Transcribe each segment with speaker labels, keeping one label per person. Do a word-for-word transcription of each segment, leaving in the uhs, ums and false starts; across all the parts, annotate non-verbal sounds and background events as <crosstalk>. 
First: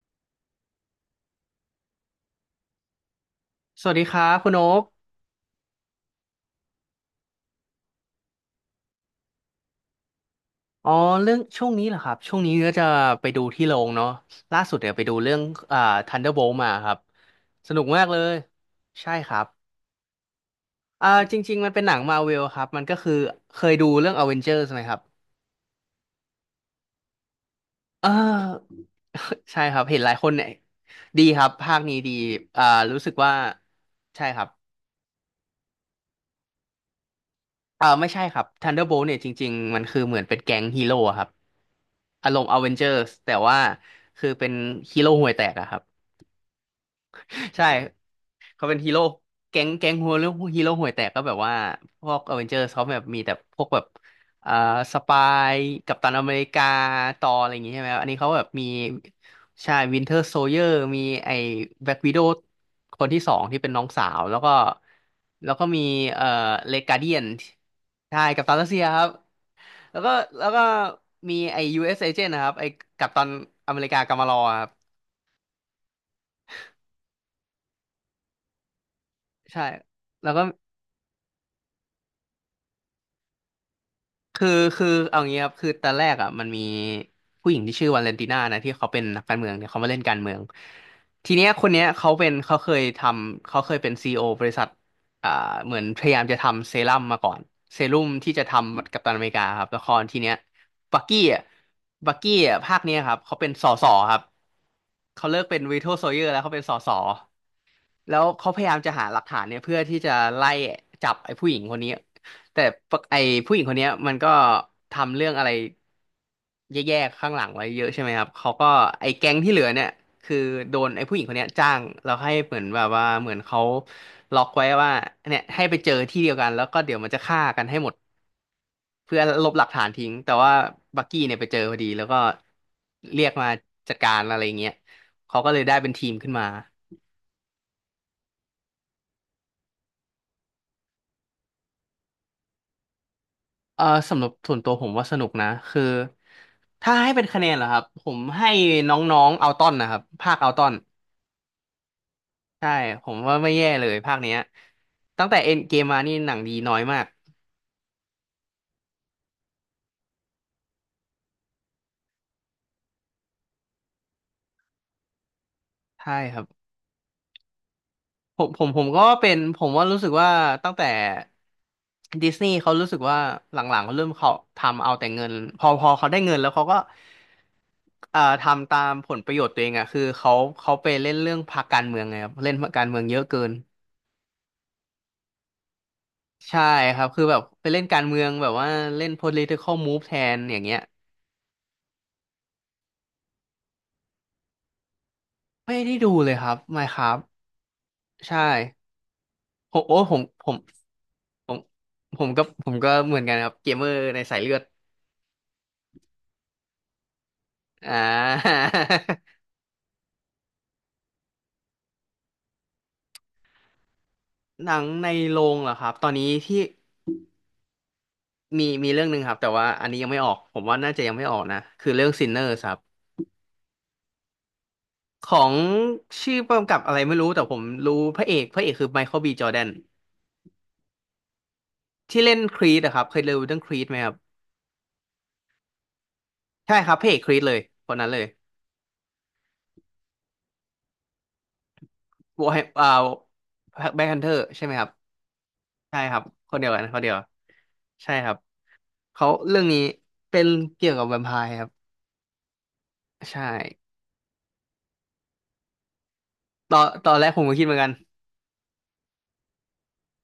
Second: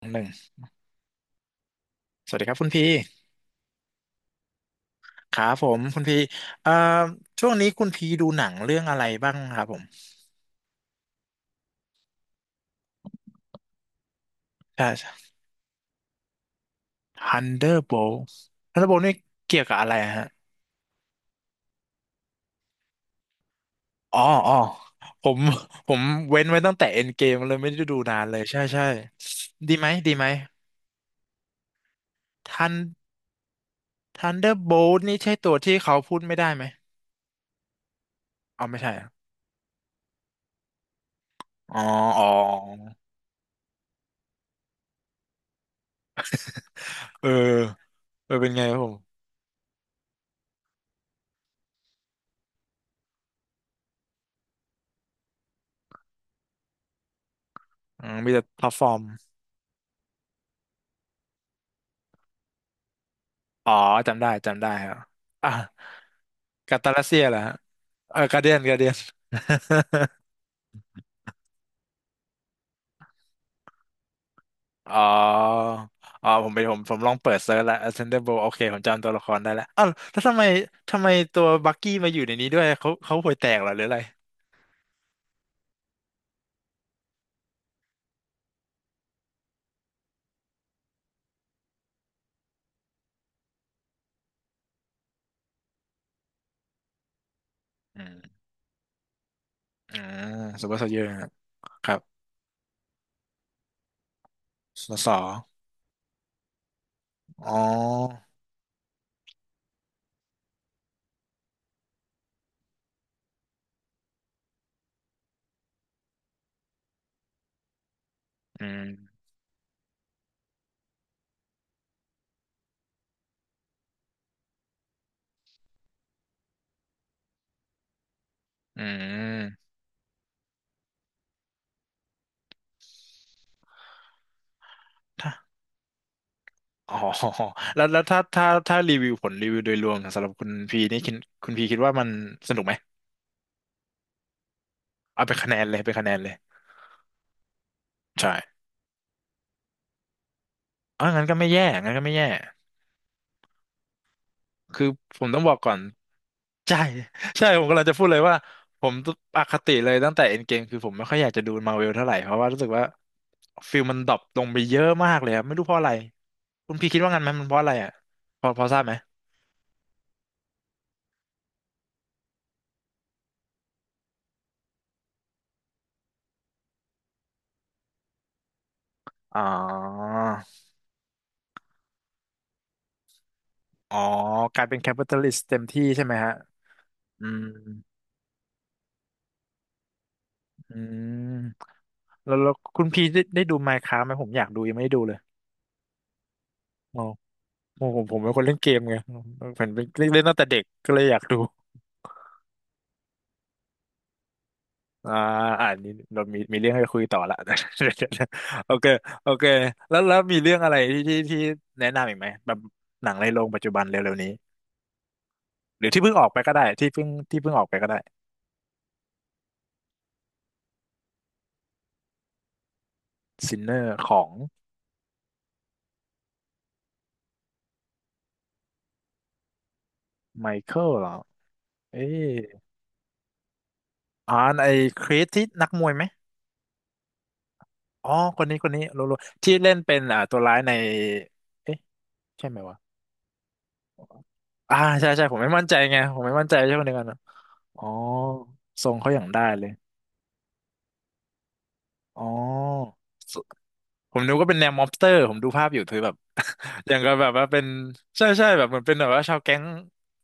Speaker 1: หนึ่งสวัสดีครับคุณพี
Speaker 2: สวัสดีครับคุณโอ๊ก
Speaker 1: ครับผมคุณพีเอ่อช่วงนี้คุณพีดูหนังเรื่องอะไรบ้างครับผม
Speaker 2: อ๋อเรื่องช่วงนี้เหรอครับช่วงนี้ก็จะไปดูที่โรงเนาะล่าสุด
Speaker 1: ใ
Speaker 2: เนี่ยไปดู
Speaker 1: ช่
Speaker 2: เรื่องอ่า Thunderbolt มาครับ
Speaker 1: ฮันเดอ
Speaker 2: ส
Speaker 1: ร์
Speaker 2: นุก
Speaker 1: โบ
Speaker 2: มาก
Speaker 1: ล
Speaker 2: เลย
Speaker 1: ฮันเดอร์โบล
Speaker 2: ใช่
Speaker 1: นี่
Speaker 2: ครับ
Speaker 1: เกี่ยวกับอะไรฮะ
Speaker 2: อ่าจริงๆมันเป็นหนังมาเวลครับมันก็คือเคยดูเรื่อง
Speaker 1: อ๋ออ๋อ
Speaker 2: Avengers ไหมครับ
Speaker 1: ผมผมเว้นไว้ตั้งแต่เอ็นเกมเลยไม่ได้ดู
Speaker 2: เออ
Speaker 1: นานเลยใช่ใช่
Speaker 2: <laughs> ใช่
Speaker 1: ดี
Speaker 2: ครับ
Speaker 1: ไหม
Speaker 2: เห็นห
Speaker 1: ดี
Speaker 2: ลาย
Speaker 1: ไห
Speaker 2: ค
Speaker 1: ม
Speaker 2: นเนี่ยดีครับภาคนี้ดี
Speaker 1: ทั
Speaker 2: อ่า
Speaker 1: น
Speaker 2: รู้สึกว่าใช่
Speaker 1: ทัน
Speaker 2: ค
Speaker 1: เด
Speaker 2: รับ
Speaker 1: อร์โบลนี่ใช่ตัวที่เขาพูดไม่ได้ไหม
Speaker 2: อ่าไม่ใช่ครับ
Speaker 1: อ๋อไม่ใช่เห
Speaker 2: Thunderbolt
Speaker 1: อะ
Speaker 2: เนี่ยจริงๆมันคือเหมือนเป็นแก๊งฮีโร่อะครับ
Speaker 1: อ๋ออ๋
Speaker 2: อารมณ์
Speaker 1: อ
Speaker 2: Avengers แต่ว่าคือเป็นฮีโร่ห่วยแตกอะครับ
Speaker 1: เออ
Speaker 2: ใช่
Speaker 1: เออเป็นไง
Speaker 2: เขา
Speaker 1: ครั
Speaker 2: เป็
Speaker 1: บ
Speaker 2: น
Speaker 1: ผ
Speaker 2: ฮี
Speaker 1: ม
Speaker 2: โร่แก๊งแก๊งหัวเรื่องฮีโร่ห่วยแตกก็แบบว่าพวกอเวนเจอร์เขาแบบมีแต่พวกแบบอ่าสปายกัปตันอเมริกาตอร์อะไรอย่างงี้ใช่ไหมครับ
Speaker 1: อื
Speaker 2: อัน
Speaker 1: ม
Speaker 2: นี้เขา
Speaker 1: มีแต่
Speaker 2: แบบ
Speaker 1: พ
Speaker 2: มี
Speaker 1: ลตฟอร์ม
Speaker 2: ใช่วินเทอร์โซเยอร์มีไอ้แบล็กวิโดว์คนที่สองที่เป็
Speaker 1: อ๋
Speaker 2: น
Speaker 1: อ
Speaker 2: น้องสา
Speaker 1: จำ
Speaker 2: ว
Speaker 1: ได้
Speaker 2: แล้วก็
Speaker 1: จำได้ครับ
Speaker 2: แล้วก็มีเอ่อเล
Speaker 1: กัตตา
Speaker 2: กา
Speaker 1: ลัส
Speaker 2: เดี
Speaker 1: เซี
Speaker 2: ย
Speaker 1: ย
Speaker 2: น
Speaker 1: เหรอฮะเอ
Speaker 2: ใช่
Speaker 1: อกา
Speaker 2: กัป
Speaker 1: เดี
Speaker 2: ตั
Speaker 1: ย
Speaker 2: น
Speaker 1: น
Speaker 2: รัส
Speaker 1: กา
Speaker 2: เซีย
Speaker 1: เดียน
Speaker 2: ครับแล้วก็แล้วก็มีไอ้ ยู เอส Agent นะครับไอ้กัปตันอเมริกากามารอครับ
Speaker 1: <laughs> อ๋ออ๋อผมไปผมผมลองเปิดเซิร์ชแล้ว Ascendable โอเคผมจำตัวละครได้แล้
Speaker 2: ใช่
Speaker 1: วอ้าวแล้ว
Speaker 2: แล้ว
Speaker 1: ทำไม
Speaker 2: ก็
Speaker 1: ทำไมตัวบักกี้มาอยู่ในนี้ด้วยเขาเขาห่วยแตกเหรอหรืออะไร
Speaker 2: คือคือเอางี้ครับคือตอนแรกอ่ะมันมีผู้หญิงที่ชื่อวาเลนติน่านะที่เขาเป็นนักการเมืองเนี่ยเขามาเล่นการเมืองทีเนี้ยคนเนี้ยเขาเป็นเขาเคยทำเขาเคยเป็นซีอีโอบริษัทอ่าเหมือนพยายามจะทำเซรั่มมาก่อนเซรั่
Speaker 1: อื
Speaker 2: มที่
Speaker 1: ม
Speaker 2: จะทำกัปตันอเมริกาครับละค
Speaker 1: อื
Speaker 2: รที
Speaker 1: ม
Speaker 2: เนี้ย
Speaker 1: ซูเปอร์โซลเจ
Speaker 2: บั
Speaker 1: อ
Speaker 2: ก
Speaker 1: ร์
Speaker 2: กี้อ่ะ
Speaker 1: ครับ
Speaker 2: บักกี้อ่ะภาคเนี้ยครับเขาเป็นสสครับ
Speaker 1: สส
Speaker 2: เขาเลิกเป็นวีโ o โซเยอร์แล้วเขาเป็นสส
Speaker 1: อ๋
Speaker 2: แล้ว
Speaker 1: อ
Speaker 2: เขาพยายามจะหาหลักฐานเนี่ยเพื่อที่จะไล่จับไอ้ผู้หญิงคนนี้แต่ปะไอ้ผู้หญิงคนเนี้ยมันก็ทำเรื่องอะไรแย่ๆข้างหลังไว้เยอะใช่ไหมครับเขา
Speaker 1: อื
Speaker 2: ก็
Speaker 1: ม
Speaker 2: ไอ้แก๊งที่เหลือเนี่ยคือโดนไอ้ผู้หญิงคนเนี้ยจ้างแล้วให้เหมือนแบบว่าเหมือนเขาล็อกไว้ว่าเนี่ยให้ไปเจอที่เดียวกันแล้วก็เดี๋ยวมันจะฆ่ากันให้หมด
Speaker 1: อื
Speaker 2: เพื่อลบหลัก
Speaker 1: ม
Speaker 2: ฐานทิ้งแต่ว่าบักกี้เนี่ยไปเจอพอดีแล้วก็เรียกมาจัดการอะไรอย่างเงี้ย
Speaker 1: ถ้า
Speaker 2: เขาก็เลยได้เป็นทีมขึ้นมา
Speaker 1: อ๋อ <laughs> แล้วแล้วถ้าถ้าถ้ารีวิวผลรีวิวโดยรวมสำหรับคุณพีนี่คิดคุณพีคิดว่ามันสนุกไหม
Speaker 2: เออสำหรับส่วนตัวผมว่าส
Speaker 1: เอา
Speaker 2: นุก
Speaker 1: เป็น
Speaker 2: นะ
Speaker 1: คะแนนเลย
Speaker 2: คือ
Speaker 1: เป็นคะแนนเลย
Speaker 2: ถ้าให้เป็นคะแนนเหรอครับผม
Speaker 1: ใช่
Speaker 2: ให้น้องๆเอาต้อนนะครับภาคเอาต้อน
Speaker 1: เอองั้นก็ไม่แย่ งั้นก็ไม่แย่
Speaker 2: ใช่ผมว่าไม่แย่เลยภาคเนี้ย
Speaker 1: คือผ
Speaker 2: ตั้
Speaker 1: ม
Speaker 2: งแต่
Speaker 1: ต้องบ
Speaker 2: เอ็
Speaker 1: อก
Speaker 2: น
Speaker 1: ก่อ
Speaker 2: เก
Speaker 1: น
Speaker 2: มมานี่หนังดีน้อ
Speaker 1: ใช่
Speaker 2: ยมาก
Speaker 1: <laughs> ใช่ ผมกำลังจะพูดเลยว่าผมอคติเลยตั้งแต่เอ็นเกมคือผมไม่ค่อยอยากจะดูมาร์เวลเท่าไหร่ เพราะว่ารู้สึกว่าฟิลมันดรอปลงไปเยอะมากเลยครับ ไม่รู้เพราะอะไร
Speaker 2: ใช่ครับ
Speaker 1: คุณพี่คิดว่างั้นไหมมันเพราะอะไรอ่ะ
Speaker 2: ผ
Speaker 1: พอ
Speaker 2: มผ
Speaker 1: พอ
Speaker 2: ม
Speaker 1: ท
Speaker 2: ผ
Speaker 1: ราบ
Speaker 2: ม
Speaker 1: ไหม
Speaker 2: ก็เป็นผมว่ารู้สึกว่าตั้งแต่ดิสนีย์เขารู้สึกว่าหลังๆเขาเริ่มเขาทำเอาแต่เงินพอพอเขาได้เงินแล้วเขาก็เอ่อทำตามผลประ
Speaker 1: อ๋อ
Speaker 2: โยชน์ตัวเองอะคือเขาเขาไปเล่นเรื่องพรรคการเมืองไงครับเล่นพรรคการเมืองเยอะเกิน
Speaker 1: อ๋อกลายเป็นแคปิตอลิสต์เต็มที่ใช่ไหมฮะ
Speaker 2: ใช่ครับคื
Speaker 1: อื
Speaker 2: อแบบ
Speaker 1: ม
Speaker 2: ไปเล่นการเมืองแบบว่าเล่น political move แทนอย่าง
Speaker 1: อื
Speaker 2: เงี้ย
Speaker 1: มแล้วแล้วคุณพี่ได้ได้ดู Minecraft ไหมผมอยากดูยังไม่ได้ดูเลย
Speaker 2: ไม่ได้ดูเลยครับ
Speaker 1: อ๋อ
Speaker 2: Minecraft
Speaker 1: ผมผมผมเป็น
Speaker 2: ใช่
Speaker 1: คนเล่นเกมไงผมเป็น
Speaker 2: ผมโอ้
Speaker 1: เล่น
Speaker 2: ผ
Speaker 1: เล่
Speaker 2: ม
Speaker 1: นตั้งแต่
Speaker 2: ผ
Speaker 1: เด็
Speaker 2: ม
Speaker 1: กก็เลยอยากดู
Speaker 2: ผมผมก็ผมก็เหมือนกันครับเกมเมอร์ในสายเลือด
Speaker 1: อ่าอ่านนี้เรามีมีเรื่องให้คุยต่อละ
Speaker 2: อ่า
Speaker 1: <laughs> โอเคโอเคแล้วแล้วมีเรื่องอะไรที่ที่ที่แนะนำอีกไหมแบบหนังในโรงปัจจุบันเร็วๆนี้
Speaker 2: <laughs> หนังในโรงเหรอ
Speaker 1: ห
Speaker 2: ค
Speaker 1: รื
Speaker 2: รั
Speaker 1: อ
Speaker 2: บ
Speaker 1: ที่
Speaker 2: ตอ
Speaker 1: เพิ่
Speaker 2: น
Speaker 1: งอ
Speaker 2: นี้
Speaker 1: อกไปก็
Speaker 2: ที่
Speaker 1: ได้ที่เพิ่งที่เพิ่งออกไปก็ได้
Speaker 2: มีมีเรื่องหนึ่งครับแต่ว่าอันนี้ยังไม่ออกผมว่าน่าจะยังไม่ออกนะคือเรื่อง Sinners ครับ
Speaker 1: ซินเนอร์ของ
Speaker 2: ของชื่อกำกับอะไรไม่รู้แต่ผมรู้พระเอกพระเอกคือไมเคิลบีจอร์แดน
Speaker 1: ไมเคิลเหรอเอ๊
Speaker 2: ที่เล่
Speaker 1: ย
Speaker 2: นครีดอะครับเคยดูเรื่องครีดไหมครับ
Speaker 1: อ่านไอ้คริสที่นักมวยไหม
Speaker 2: ใช่ครับพระเอกครีดเลยคนนั้
Speaker 1: อ๋อ
Speaker 2: นเลย
Speaker 1: คนนี้คนนี้รู้รู้ที่เล่นเป็นอ่าตัวร้ายในเอ๊ะ
Speaker 2: ว
Speaker 1: ใช่
Speaker 2: อร์
Speaker 1: ไหม
Speaker 2: แฮม
Speaker 1: วะ
Speaker 2: อ่าแบ็คฮันเตอร์ใช่ไหม
Speaker 1: อ่า
Speaker 2: ครับ
Speaker 1: ใช่ใช่ผมไม่มั่นใจไง
Speaker 2: ใช่ค
Speaker 1: ผ
Speaker 2: รั
Speaker 1: ม
Speaker 2: บ
Speaker 1: ไม่มั่น
Speaker 2: ค
Speaker 1: ใจ
Speaker 2: นเดีย
Speaker 1: ใช่
Speaker 2: ว
Speaker 1: ค
Speaker 2: กัน
Speaker 1: นเดีย
Speaker 2: ค
Speaker 1: ว
Speaker 2: น
Speaker 1: กัน
Speaker 2: เดียว
Speaker 1: อะอ๋อ
Speaker 2: ใช่ครับ
Speaker 1: ทรงเขาอย่าง
Speaker 2: เขา
Speaker 1: ได้
Speaker 2: เรื่อ
Speaker 1: เล
Speaker 2: ง
Speaker 1: ย
Speaker 2: นี้เป็นเกี่ยวกับแวมไพร์ครับ
Speaker 1: อ๋อ
Speaker 2: ใช่
Speaker 1: ผมนึกว่าเป็นแนวม็อบสเตอร์ผมดูภาพอยู่คือแบบ
Speaker 2: ตอน
Speaker 1: <laughs> อย่าง
Speaker 2: ต
Speaker 1: กั
Speaker 2: อ
Speaker 1: บ
Speaker 2: น
Speaker 1: แบ
Speaker 2: แรก
Speaker 1: บ
Speaker 2: ผ
Speaker 1: ว่า
Speaker 2: มก็
Speaker 1: เป็
Speaker 2: คิ
Speaker 1: น
Speaker 2: ดเหมือนกัน
Speaker 1: ใช่ใช่แบบเหมือนเป็นแบบว่าชาวแก๊ง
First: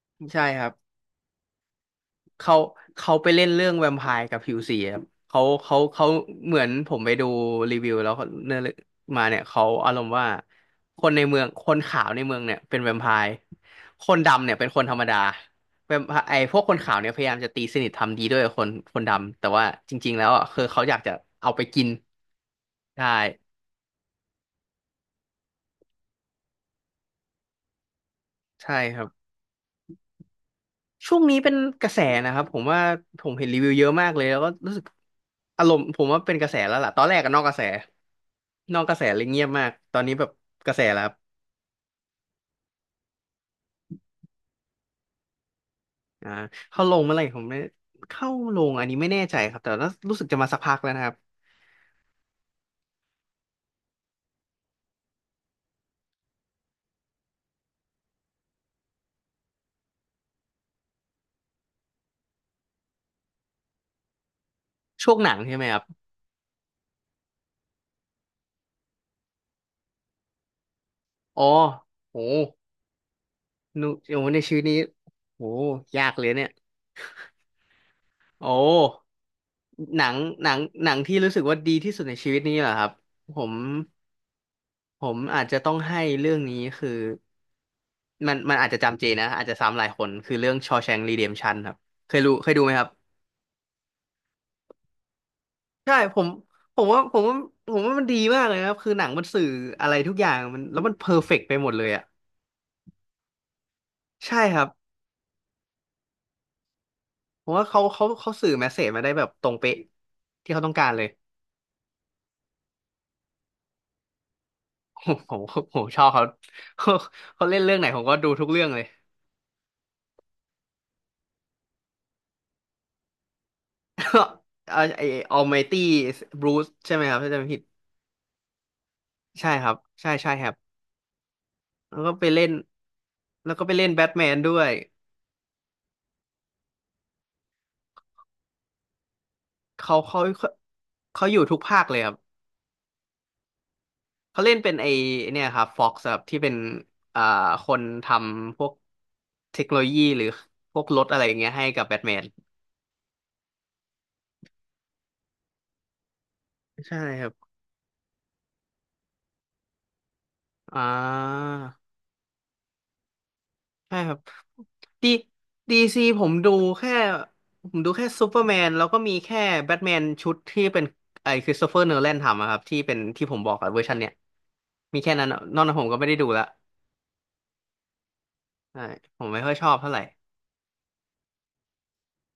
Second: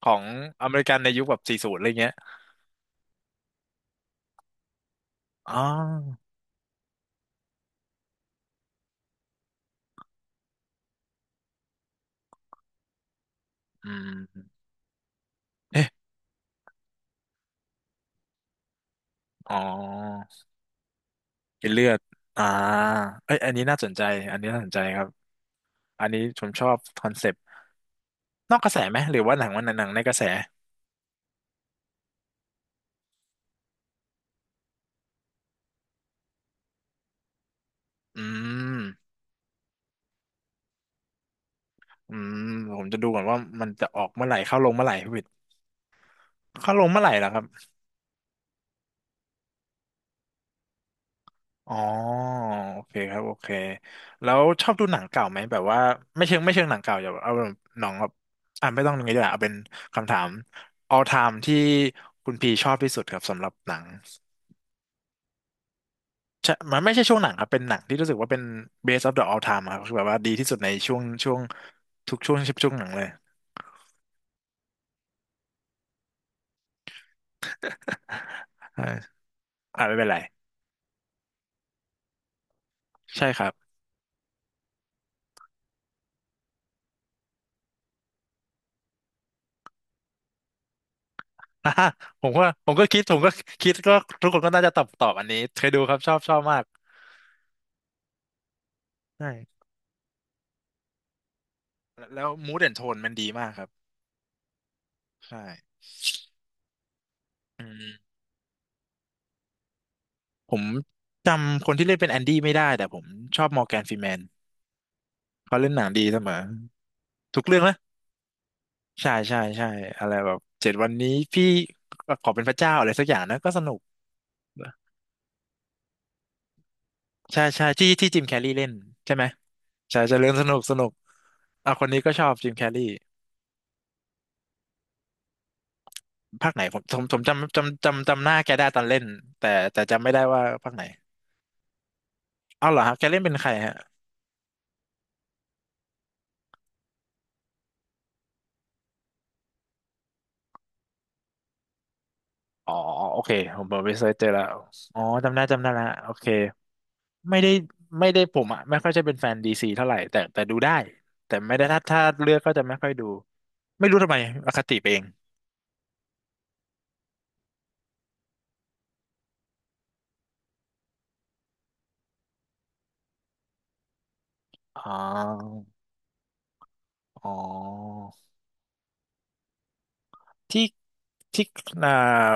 Speaker 1: ของ
Speaker 2: ใช่ค
Speaker 1: อ
Speaker 2: รับ
Speaker 1: เมริกันในยุคแบบสี่ศูนย์อะไรเงี้ย
Speaker 2: เขาเขาไปเล่นเรื่องแวมไพร์กับผิวสีครับเขา
Speaker 1: อ๋
Speaker 2: เขาเขา
Speaker 1: อ
Speaker 2: เหมือนผมไปดูรีวิวแล้วเขานื้อเรื่องมาเนี่ยเขาอารมณ์ว่าคนในเมืองคนขาวในเมืองเนี่ยเป็นแวมไพร์
Speaker 1: อื
Speaker 2: คนดำเนี่ย
Speaker 1: ม
Speaker 2: เป็นคนธรรมดา
Speaker 1: เอ๊ะ
Speaker 2: แวมไพร์ไอ้พวกคนขาวเนี่ยพยายามจะตีสนิททำดีด้วยกับคนคนดำแต่
Speaker 1: อ๋
Speaker 2: ว่าจริงๆแล้
Speaker 1: อ
Speaker 2: วอ่ะคือเขาอยากจะเอาไป
Speaker 1: เป็นเลื
Speaker 2: กิน
Speaker 1: อดอ่า
Speaker 2: ได้
Speaker 1: เอ้ยอันนี้น่าสนใจอันนี้น่าสนใจครับอันนี้ผมชอบคอนเซปต์นอกกระ
Speaker 2: ใช่
Speaker 1: แสไห
Speaker 2: ค
Speaker 1: ม
Speaker 2: รับ
Speaker 1: หรือว่าหนังวันหนังในกระแส
Speaker 2: ช่วงนี้เป็นกระแสนะครับผมว่าผมเห็นรีวิวเยอะมากเลยแล้วก็รู้สึกอารมณ์ผมว่าเป็นกระแสแล้วล่ะตอนแรกก็นอกกระแส
Speaker 1: อื
Speaker 2: นอ
Speaker 1: ม
Speaker 2: กกระแสเลยเงียบมากตอนนี้แบบกระแสแล้วครับ
Speaker 1: อืมผมจะดูก่อนว่ามันจะออกเมื่อไหร่เข้าลงเมื่อไหร่พี่วิทย์
Speaker 2: อ่า
Speaker 1: เข้าล
Speaker 2: เข้า
Speaker 1: ง
Speaker 2: ล
Speaker 1: เมื่
Speaker 2: ง
Speaker 1: อไหร่
Speaker 2: เมื่อไห
Speaker 1: เหร
Speaker 2: ร่
Speaker 1: อค
Speaker 2: ผ
Speaker 1: รับ
Speaker 2: มไม่เข้าลงอันนี้ไม่แน่ใจครับแต่ว่ารู้สึกจะมาสักพักแล้วนะครับ
Speaker 1: อ๋อโอเคครับโอเคแล้วชอบดูหนังเก่าไหมแบบว่าไม่เชิงไม่เชิงหนังเก่าอย่าเอาแบบหนังแบบอ่ะไม่ต้องอย่างนี้ดีกว่าเอาเป็นคำถาม all time ที่คุณพีชอบที่สุดครับสำหรับหนัง
Speaker 2: ช่วงหนังใช่ไหมครับ
Speaker 1: ใช่มันไม่ใช่ช่วงหนังครับเป็นหนังที่รู้สึกว่าเป็น best of the all time ครับคือแบบว่าดีที่สุดในช่วงช่วง
Speaker 2: อ๋อ
Speaker 1: ทุ
Speaker 2: โห
Speaker 1: กช่วงช่วงหนังเลย
Speaker 2: นูโอ้ในชีวิตนี้โหยากเลยเนี่ยโอ้
Speaker 1: <laughs> อาอ่าไม่
Speaker 2: ห
Speaker 1: เป็
Speaker 2: นั
Speaker 1: นไร
Speaker 2: งหนังหนังที่รู้สึกว่าดีที่สุดในชีวิตนี้เหรอครับ
Speaker 1: ใช่ค
Speaker 2: ผ
Speaker 1: รับ
Speaker 2: มผมอาจจะต้องให้เรื่องนี้คือ มันมันอาจจะจำเจนะอาจจะซ้ำหลายคนคือเรื่อง Shawshank Redemption
Speaker 1: <laughs>
Speaker 2: ค
Speaker 1: อ่ะ
Speaker 2: รับเคย
Speaker 1: ผม
Speaker 2: รู้
Speaker 1: ก็
Speaker 2: เคยดู
Speaker 1: ผ
Speaker 2: ไหม
Speaker 1: ม
Speaker 2: ค
Speaker 1: ก็
Speaker 2: รับ
Speaker 1: คิดผมก็คิดก็ทุกคนก็น่าจะตอบตอบอันนี้เคยดูค
Speaker 2: ใช่
Speaker 1: รับชอ
Speaker 2: ผ
Speaker 1: บ
Speaker 2: ม
Speaker 1: ชอบมาก
Speaker 2: ผมว่าผมว่าผมว่ามันดีมากเลยนะครับคือหนังมันสื่อ
Speaker 1: ใช่
Speaker 2: อะไรทุกอย่างมันแล้วมันเพอร์เฟกต์ไปหมดเลยอ่ะ
Speaker 1: แล้วมูดแอนโทนมันดีมากครับ
Speaker 2: ใช่ครับ
Speaker 1: ใช่
Speaker 2: ผม
Speaker 1: อื
Speaker 2: ว่าเขาเขา
Speaker 1: ม
Speaker 2: เขาสื่อแมสเสจมาได้แบบตรงเป๊ะ
Speaker 1: ผ
Speaker 2: ที่
Speaker 1: ม
Speaker 2: เขาต้องการเลย
Speaker 1: จำคนที่เล่นเป็นแอนดี้ไม่ได้แต่ผมชอบมอร์แกนฟรีแมน
Speaker 2: <laughs> ผมผ
Speaker 1: เขา
Speaker 2: ม
Speaker 1: เล่น
Speaker 2: ผ
Speaker 1: หนั
Speaker 2: ม
Speaker 1: ง
Speaker 2: ช
Speaker 1: ดี
Speaker 2: อบ
Speaker 1: เส
Speaker 2: เขา
Speaker 1: มอ
Speaker 2: <laughs> เขา
Speaker 1: ทุก
Speaker 2: เขาเล่
Speaker 1: เรื่อง
Speaker 2: นเรื่
Speaker 1: นะ
Speaker 2: องไหนผมก็ดูทุกเรื่องเลย
Speaker 1: ใช่ใช่ใช่อะไรแบบเจ็ดวันนี้พี่ขอเป็นพระเจ้าอะไรสักอย่างนะก็สนุก
Speaker 2: <laughs> เอ่อไอ Almighty Bruce ใช่ไหมครับถ้าจำ
Speaker 1: ใช่
Speaker 2: ไม่ผิด
Speaker 1: ใช่ที่ที่จิมแคร์รีเล่นใช่ไหม
Speaker 2: ใช่ครับ
Speaker 1: ใช่
Speaker 2: ใช่
Speaker 1: ใช่เรื่
Speaker 2: ใช่
Speaker 1: องส
Speaker 2: ครั
Speaker 1: นุ
Speaker 2: บ
Speaker 1: กสนุกอ่ะคน
Speaker 2: แล้
Speaker 1: นี้
Speaker 2: ว
Speaker 1: ก็
Speaker 2: ก็
Speaker 1: ช
Speaker 2: ไป
Speaker 1: อบ
Speaker 2: เล่
Speaker 1: จิ
Speaker 2: น
Speaker 1: มแคร์รี
Speaker 2: แล้วก็ไปเล่นแบทแมนด้วย
Speaker 1: ภาคไหนผมผมผมจำจำจำจำหน้าแกได้ตอนเล่นแต่แต่
Speaker 2: เขา
Speaker 1: จำไม่ได้
Speaker 2: เขา
Speaker 1: ว่า
Speaker 2: เขา
Speaker 1: ภาคไหน
Speaker 2: เขาอยู่ทุกภาคเลยครับ
Speaker 1: เอาเหรอฮะแกเล่นเป็นใครฮะ
Speaker 2: เขาเล่นเป็นไอเนี่ยครับฟ็อกซ์ครับที่เป็นอ่าคนทำพวกเทคโนโลยีหรือพวกรถอะไรอย่างเงี้ยให้กับแบทแมน
Speaker 1: อ๋อโอเคผมผมไปเซิร์ชเจอแล้วอ๋อจำได้จำได้ละโอเค
Speaker 2: ใช่ครับ
Speaker 1: ไม่ได้ไม่ได้ผมอ่ะไม่ค่อยจะเป็นแฟนดีซีเท่าไหร่แต่แต่ดูได้
Speaker 2: อ่
Speaker 1: แต่
Speaker 2: า
Speaker 1: ไม่ได้ถ้าถ้าเลือกก็จะไม่ค่อยดูไม่รู้
Speaker 2: ใช่
Speaker 1: ทำ
Speaker 2: ครั
Speaker 1: ไม
Speaker 2: บ
Speaker 1: อคติไปเอง
Speaker 2: ดีดีซีผมดูแค่ผมดูแค่ซูเปอร์แมนแล้วก็มีแค่แบทแมนชุดที่เป็นไอคริสโตเฟอร์โนแลนทำอะครับที่เป็นที่ผมบอกอะเวอร์ชันเนี้ย
Speaker 1: อ๋อ
Speaker 2: มีแค่นั้นอะนอกนั้นผมก็ไม่ได้ดูละ
Speaker 1: อ๋อ
Speaker 2: ใช่ผมไม่ค่อยชอบเท่าไหร่
Speaker 1: ที่ที่อ่า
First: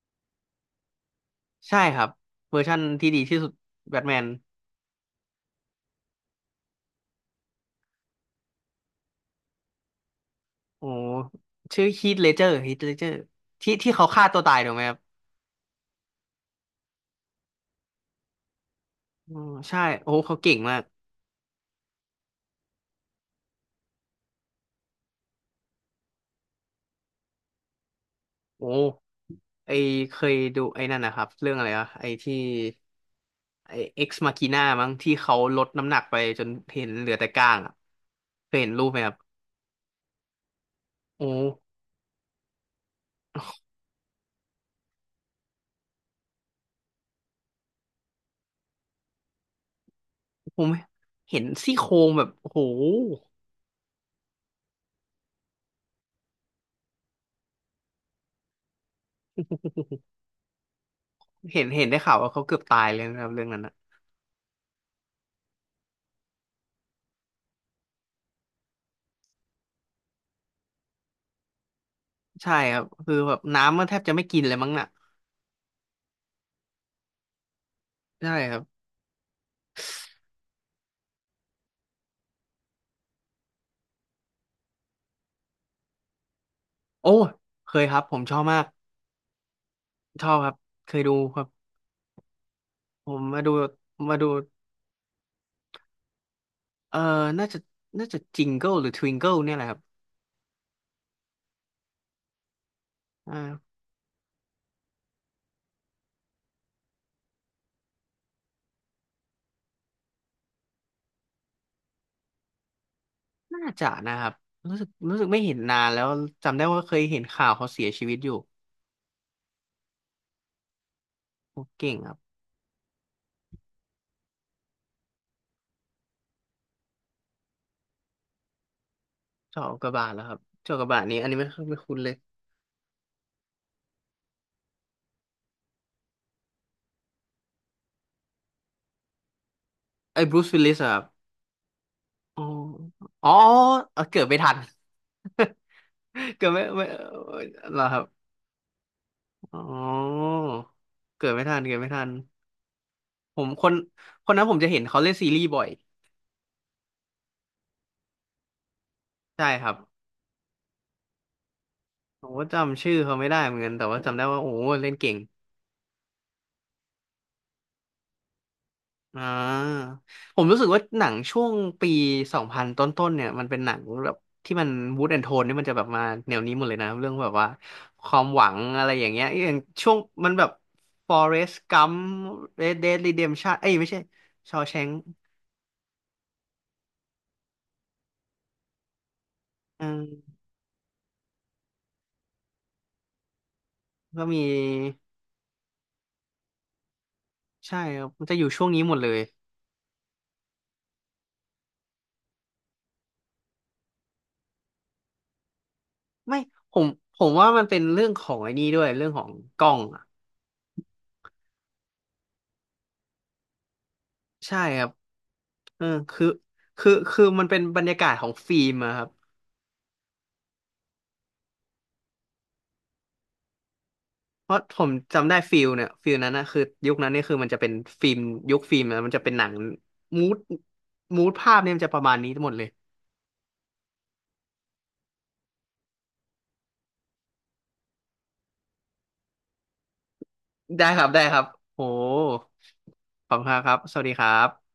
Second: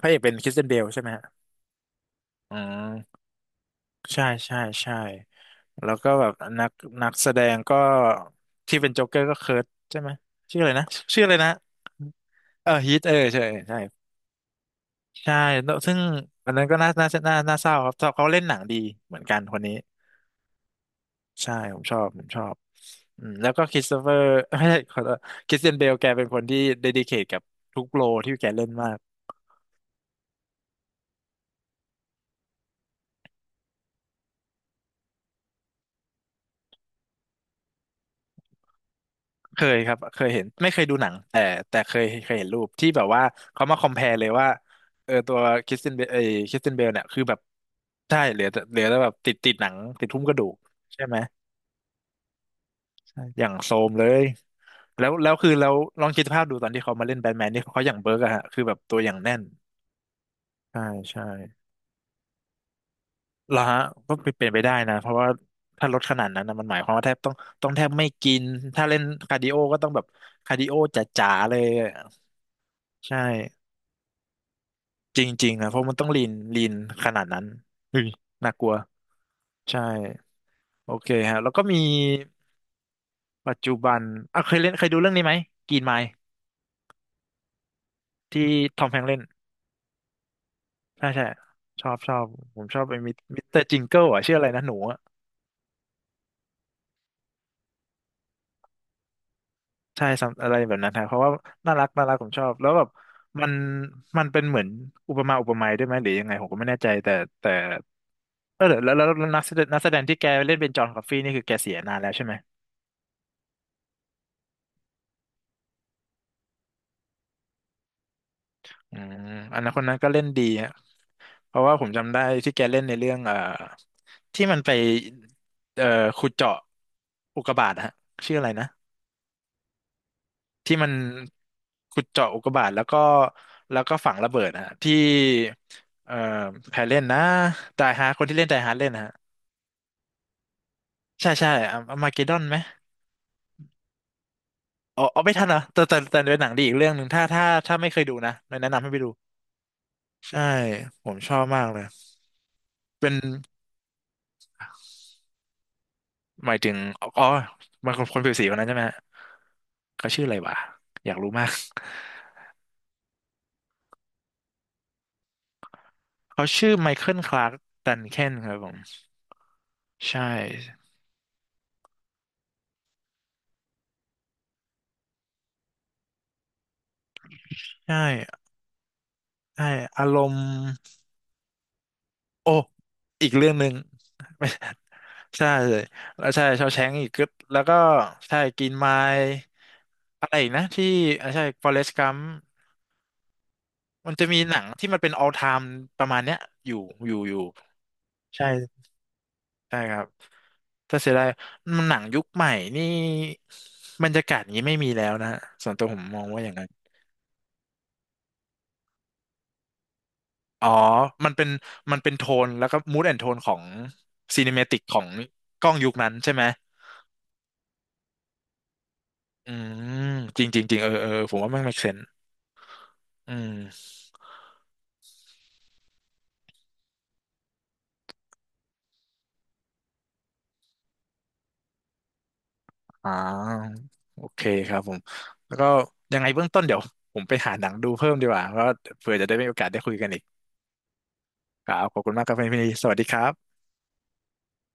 Speaker 1: พระเอกเป็นคริสเตียนเบลใช่ไหมฮะ
Speaker 2: ใช่ครับ
Speaker 1: อื
Speaker 2: เวอร์ชั่นที่ดี
Speaker 1: ม
Speaker 2: ที่สุดแบทแม
Speaker 1: ใช่
Speaker 2: น
Speaker 1: ใช่ใช่แล้วก็แบบนักนักแสดงก็ที่เป็นโจ๊กเกอร์ก็เคิร์ทใช่ไหมชื่ออะไรนะ
Speaker 2: โอ้
Speaker 1: ชื่ออะไรนะ
Speaker 2: ชื่อฮีทเลเจอร์
Speaker 1: เอ
Speaker 2: ฮี
Speaker 1: อ
Speaker 2: ทเล
Speaker 1: ฮีท
Speaker 2: เจอ
Speaker 1: เออ
Speaker 2: ร์
Speaker 1: ใช่
Speaker 2: ที่
Speaker 1: ใช่
Speaker 2: ที่เขาฆ่าตัวตายถูกไหมครับ
Speaker 1: ใช่แล้วซึ่งอันนั้นก็น่าน่าน่าน่าเศร้าครับเขาเล่นหนังดีเหมือน
Speaker 2: อ๋
Speaker 1: กั
Speaker 2: อ
Speaker 1: นคนนี้
Speaker 2: ใช่โอ้เขาเก่งมาก
Speaker 1: ใช่ ผมชอบ ผมชอบอืมแล้วก็คริสโตเฟอร์ <laughs> ไม่ใช่ขอโทษคริสเตียนเบลแกเป็นคนที่เดดิเคทกับทุกโรลที่แกเล่
Speaker 2: โอ้
Speaker 1: นมาก
Speaker 2: ไอเคยดูไอ้นั่นนะครับเรื่องอะไรอะไอที่ไอเอ็กซ์มาคีน่ามั้งที่เขาลดน้ำหนักไปจนเห็นเหลือแต่ก้างอะเคยเห็นรูปไหมครับ
Speaker 1: เคยครับ เคยเห็น ไม่เคยดูหนัง
Speaker 2: โอ้
Speaker 1: แต่แต่เคยเคยเห็นรูปที่แบบว่าเขามาคอม พี พี อาร์ อี เลยว่าเออตัวคริสเตียนเบลเอคริสเตียนเบลเนี่ยคือแบบใช่เหลือแต่เหลือแต่แบบติดติดหนังติดหุ้มกระดูก
Speaker 2: ผม
Speaker 1: ใช่ไหม
Speaker 2: เห็นซี่โครงแบบโอ้โห
Speaker 1: ใช่อย่างโซมเลย แล้วแล้วคือแล้วลองคิดภาพดูตอนที่เขามาเล่นแบทแมนนี่เขาอย่างเบิร์กอะฮะคือแบบตัวอย่างแน่นใช่ใช่
Speaker 2: เห็นเห็นได้ข่าวว่าเขาเกือบตายเลยนะครับเรื่อง
Speaker 1: เหร
Speaker 2: นั้
Speaker 1: อ
Speaker 2: นนะ
Speaker 1: ฮะก็เป็นไปได้นะเพราะว่าถ้าลดขนาดนั้นนะมันหมายความว่าแทบต้องต้องแทบไม่กินถ้าเล่นคาร์ดิโอก็ต้องแบบคาร์ดิโอจ๋าๆเลยอะ
Speaker 2: ใช่ครับ
Speaker 1: ใช
Speaker 2: คือแบบ
Speaker 1: ่
Speaker 2: น้ำมันแทบจะไม่กินเลยมั้งน่ะ
Speaker 1: จริงๆนะเพราะมันต้องลีนลีนขนาดนั้นเฮ้ย
Speaker 2: ใช่
Speaker 1: น่า
Speaker 2: ครั
Speaker 1: ก
Speaker 2: บ
Speaker 1: ลัวใช่โอเคฮะแล้วก็มีปัจจุบันอ่ะเคยเล่นเคยดูเรื่องนี้ไหมกรีนไมล์
Speaker 2: โอ้เคยครับผมชอ
Speaker 1: ที่
Speaker 2: บมาก
Speaker 1: ทอมแฮงค์เล่น
Speaker 2: ชอบครับเคย
Speaker 1: ใช่
Speaker 2: ดู
Speaker 1: ใช่
Speaker 2: ครับ
Speaker 1: ชอบชอบผมชอบไอ้
Speaker 2: ผ
Speaker 1: มิส
Speaker 2: ม
Speaker 1: มิ
Speaker 2: มา
Speaker 1: ส
Speaker 2: ดู
Speaker 1: เตอร์จิงเกิล
Speaker 2: มา
Speaker 1: อ่ะ
Speaker 2: ดู
Speaker 1: ชื่ออะไรนะหนูอะ
Speaker 2: เออน่าจะน่าจะจิงเกิลหรือทวิงเกิลเนี่ยแหละครับ
Speaker 1: ใช่ ซัม อะไรแบบนั้นฮะเพราะว่าน่ารักน่ารักผมชอบแล้วแบบมัน
Speaker 2: อ่า
Speaker 1: มันเป็นเหมือนอุปมาอุปไมยด้วยไหมหรือยังไงผมก็ไม่แน่ใจแต่แต่เออแล้วแล้วแล้วแล้วนักแสดงนักแสดงที่แกเล่นเป็นจอห์นคอฟฟี่นี่คือแกเสียนานแล้วใช่ไหม
Speaker 2: น่าจะนะครับรู้สึกรู้สึกไม่เห็นนานแล้วจำได้ว่าเคยเห็นข่าวเขาเสียชีวิตอยู่
Speaker 1: อืมอันนั้นคนนั้นก็เล่นดีฮะเพ
Speaker 2: โอ้
Speaker 1: ราะว่าผม
Speaker 2: เก่งค
Speaker 1: จำ
Speaker 2: รับ
Speaker 1: ได้ที่แกเล่นในเรื่องเอ่อที่มันไปเอ่อขุดเจาะอุกกาบาตฮะชื่ออะไรนะ
Speaker 2: เจาะอุกกาบาตแล้วครับ
Speaker 1: ที่
Speaker 2: เจาะอุก
Speaker 1: มั
Speaker 2: กา
Speaker 1: น
Speaker 2: บาตนี้อันนี้ไม่ไม่คุ้น
Speaker 1: ขุด
Speaker 2: เลย
Speaker 1: เจาะอุกกาบาตแล้วก็แล้วก็ฝังระเบิดนะฮะที่เอ่อใครเล่นนะไดฮาร์คนที่เล่นไดฮาร์เล่นนะฮะ
Speaker 2: ไอ้บรูซวิลลิสครับ
Speaker 1: ใช่ใช่อะอะมาเกดดอ
Speaker 2: อ๋
Speaker 1: น
Speaker 2: อ
Speaker 1: ไหม
Speaker 2: อ๋อเออเกิดไม่ทัน
Speaker 1: อ๋ออ๋อไม่ทันเหรอแต่แต่แต่เป็
Speaker 2: <laughs>
Speaker 1: นห
Speaker 2: เกิ
Speaker 1: นั
Speaker 2: ด
Speaker 1: งดี
Speaker 2: ไม่
Speaker 1: อีก
Speaker 2: ไม่
Speaker 1: เรื่องห
Speaker 2: เอ
Speaker 1: นึ่งถ้าถ้า
Speaker 2: อ
Speaker 1: ถ้า
Speaker 2: เหรอ
Speaker 1: ไม่
Speaker 2: ค
Speaker 1: เค
Speaker 2: รั
Speaker 1: ย
Speaker 2: บ
Speaker 1: ดูนะแนะนำให้ไปดู
Speaker 2: อ๋อ
Speaker 1: ใช่ผม
Speaker 2: เกิ
Speaker 1: ช
Speaker 2: ด
Speaker 1: อ
Speaker 2: ไม่
Speaker 1: บ
Speaker 2: ทัน
Speaker 1: มาก
Speaker 2: เกิ
Speaker 1: เล
Speaker 2: ด
Speaker 1: ย
Speaker 2: ไม่ทัน
Speaker 1: เป็น
Speaker 2: ผมคนคนนั้นผมจะเห็นเขาเล่นซีรีส์บ่อย
Speaker 1: หมายถึงอ๋อมันคนคนผิวสีคนนั้นใช่ไหมฮะ
Speaker 2: ใช่ครับ
Speaker 1: เขาชื่ออะไรวะอยากรู้มาก
Speaker 2: ผมก็จำชื่อเขาไม่ได้เหมือนกันแต่ว่าจำได้ว่าโอ้เล่นเก่ง
Speaker 1: เขาชื่อไมเคิลคลาร์กดันเคนครับผม
Speaker 2: อ่า
Speaker 1: ใช่
Speaker 2: ผมรู้สึกว่าหนังช่วงปีสองพันต้นๆเนี่ยมันเป็นหนังแบบที่มันมูดแอนโทนนี่มันจะแบบมาแนวนี้หมดเลยนะเรื่องแบบว่า
Speaker 1: ใช่
Speaker 2: ความหวังอะไรอย่างเงี้ยอย่าง
Speaker 1: ใช่
Speaker 2: ช่วง
Speaker 1: อาร
Speaker 2: มัน
Speaker 1: มณ์
Speaker 2: แบบ Forrest Gump
Speaker 1: โอ้
Speaker 2: Red Dead
Speaker 1: อีกเรื่อง
Speaker 2: Redemption
Speaker 1: ห
Speaker 2: เอ้
Speaker 1: นึ่
Speaker 2: ย
Speaker 1: ง
Speaker 2: ไม่ใช่ Shawshank
Speaker 1: <laughs> ใช่เลยแล้วใช่ชาวแชงอีกก็แล้วก็ใช่กินไมล์
Speaker 2: อื
Speaker 1: อะไร
Speaker 2: ม
Speaker 1: อีกนะที่อ่าใช่ฟอเรสต์กัมมัน
Speaker 2: ก็
Speaker 1: จะมี
Speaker 2: มี
Speaker 1: หนังที่มันเป็น ออลไทม์ ประมาณเนี้ยอยู่อยู่อยู่
Speaker 2: ใช่ครับมันจะอ
Speaker 1: ใช่
Speaker 2: ยู่ช่วงนี้หมดเลย
Speaker 1: ใช่ครับถ้าเสียดายมันหนังยุคใหม่นี่บรรยากาศอย่างนี้ไม่มีแล้วนะฮะส่วนตัวผมมอง
Speaker 2: ไม่
Speaker 1: ว่าอย่างนั้น
Speaker 2: ผมผมว่ามันเป็นเรื่องของไอ้นี่ด้วยเรื่องของกล้องอ่ะ
Speaker 1: อ๋อมันเป็นมันเป็นโทนแล้วก็ มูด แอนด์ โทน ของ
Speaker 2: ใช่
Speaker 1: ซีเนมาติก
Speaker 2: ครับ
Speaker 1: ของกล้อง
Speaker 2: เออ
Speaker 1: ยุคนั้น
Speaker 2: คือ
Speaker 1: ใช่ไหม
Speaker 2: คือคือมันเป็นบรรยากาศของฟิล์มอะครับ
Speaker 1: อืมจริงจริงจริงเออเออผมว่ามัน เมคเซนส์ อืม
Speaker 2: เพราะผมจำได้ฟิลเนี่ยฟิลนั้นนะคือยุคนั้นเนี่ยคือมันจะเป็นฟิล์มยุคฟิล์มนะมันจะเป็นหนังมูดมูดภาพเนี่ยมันจะประมาณนี้ทั้งหมดเลย
Speaker 1: อ่าโอเคครับผมแล้วก็ยังไงเบื้องต้นเดี๋ยวผมไปหาหนังดูเพิ่มดีกว่าเพราะว่าเผื่อจะได้มีโอกาสได้คุยกันอีก
Speaker 2: ได้ครับได้ครับ
Speaker 1: ครั
Speaker 2: โห
Speaker 1: บขอบคุณมากครับพี่พี่สวัสดีครั
Speaker 2: ขอบคุณ
Speaker 1: บ
Speaker 2: ครับสวัสดีครับ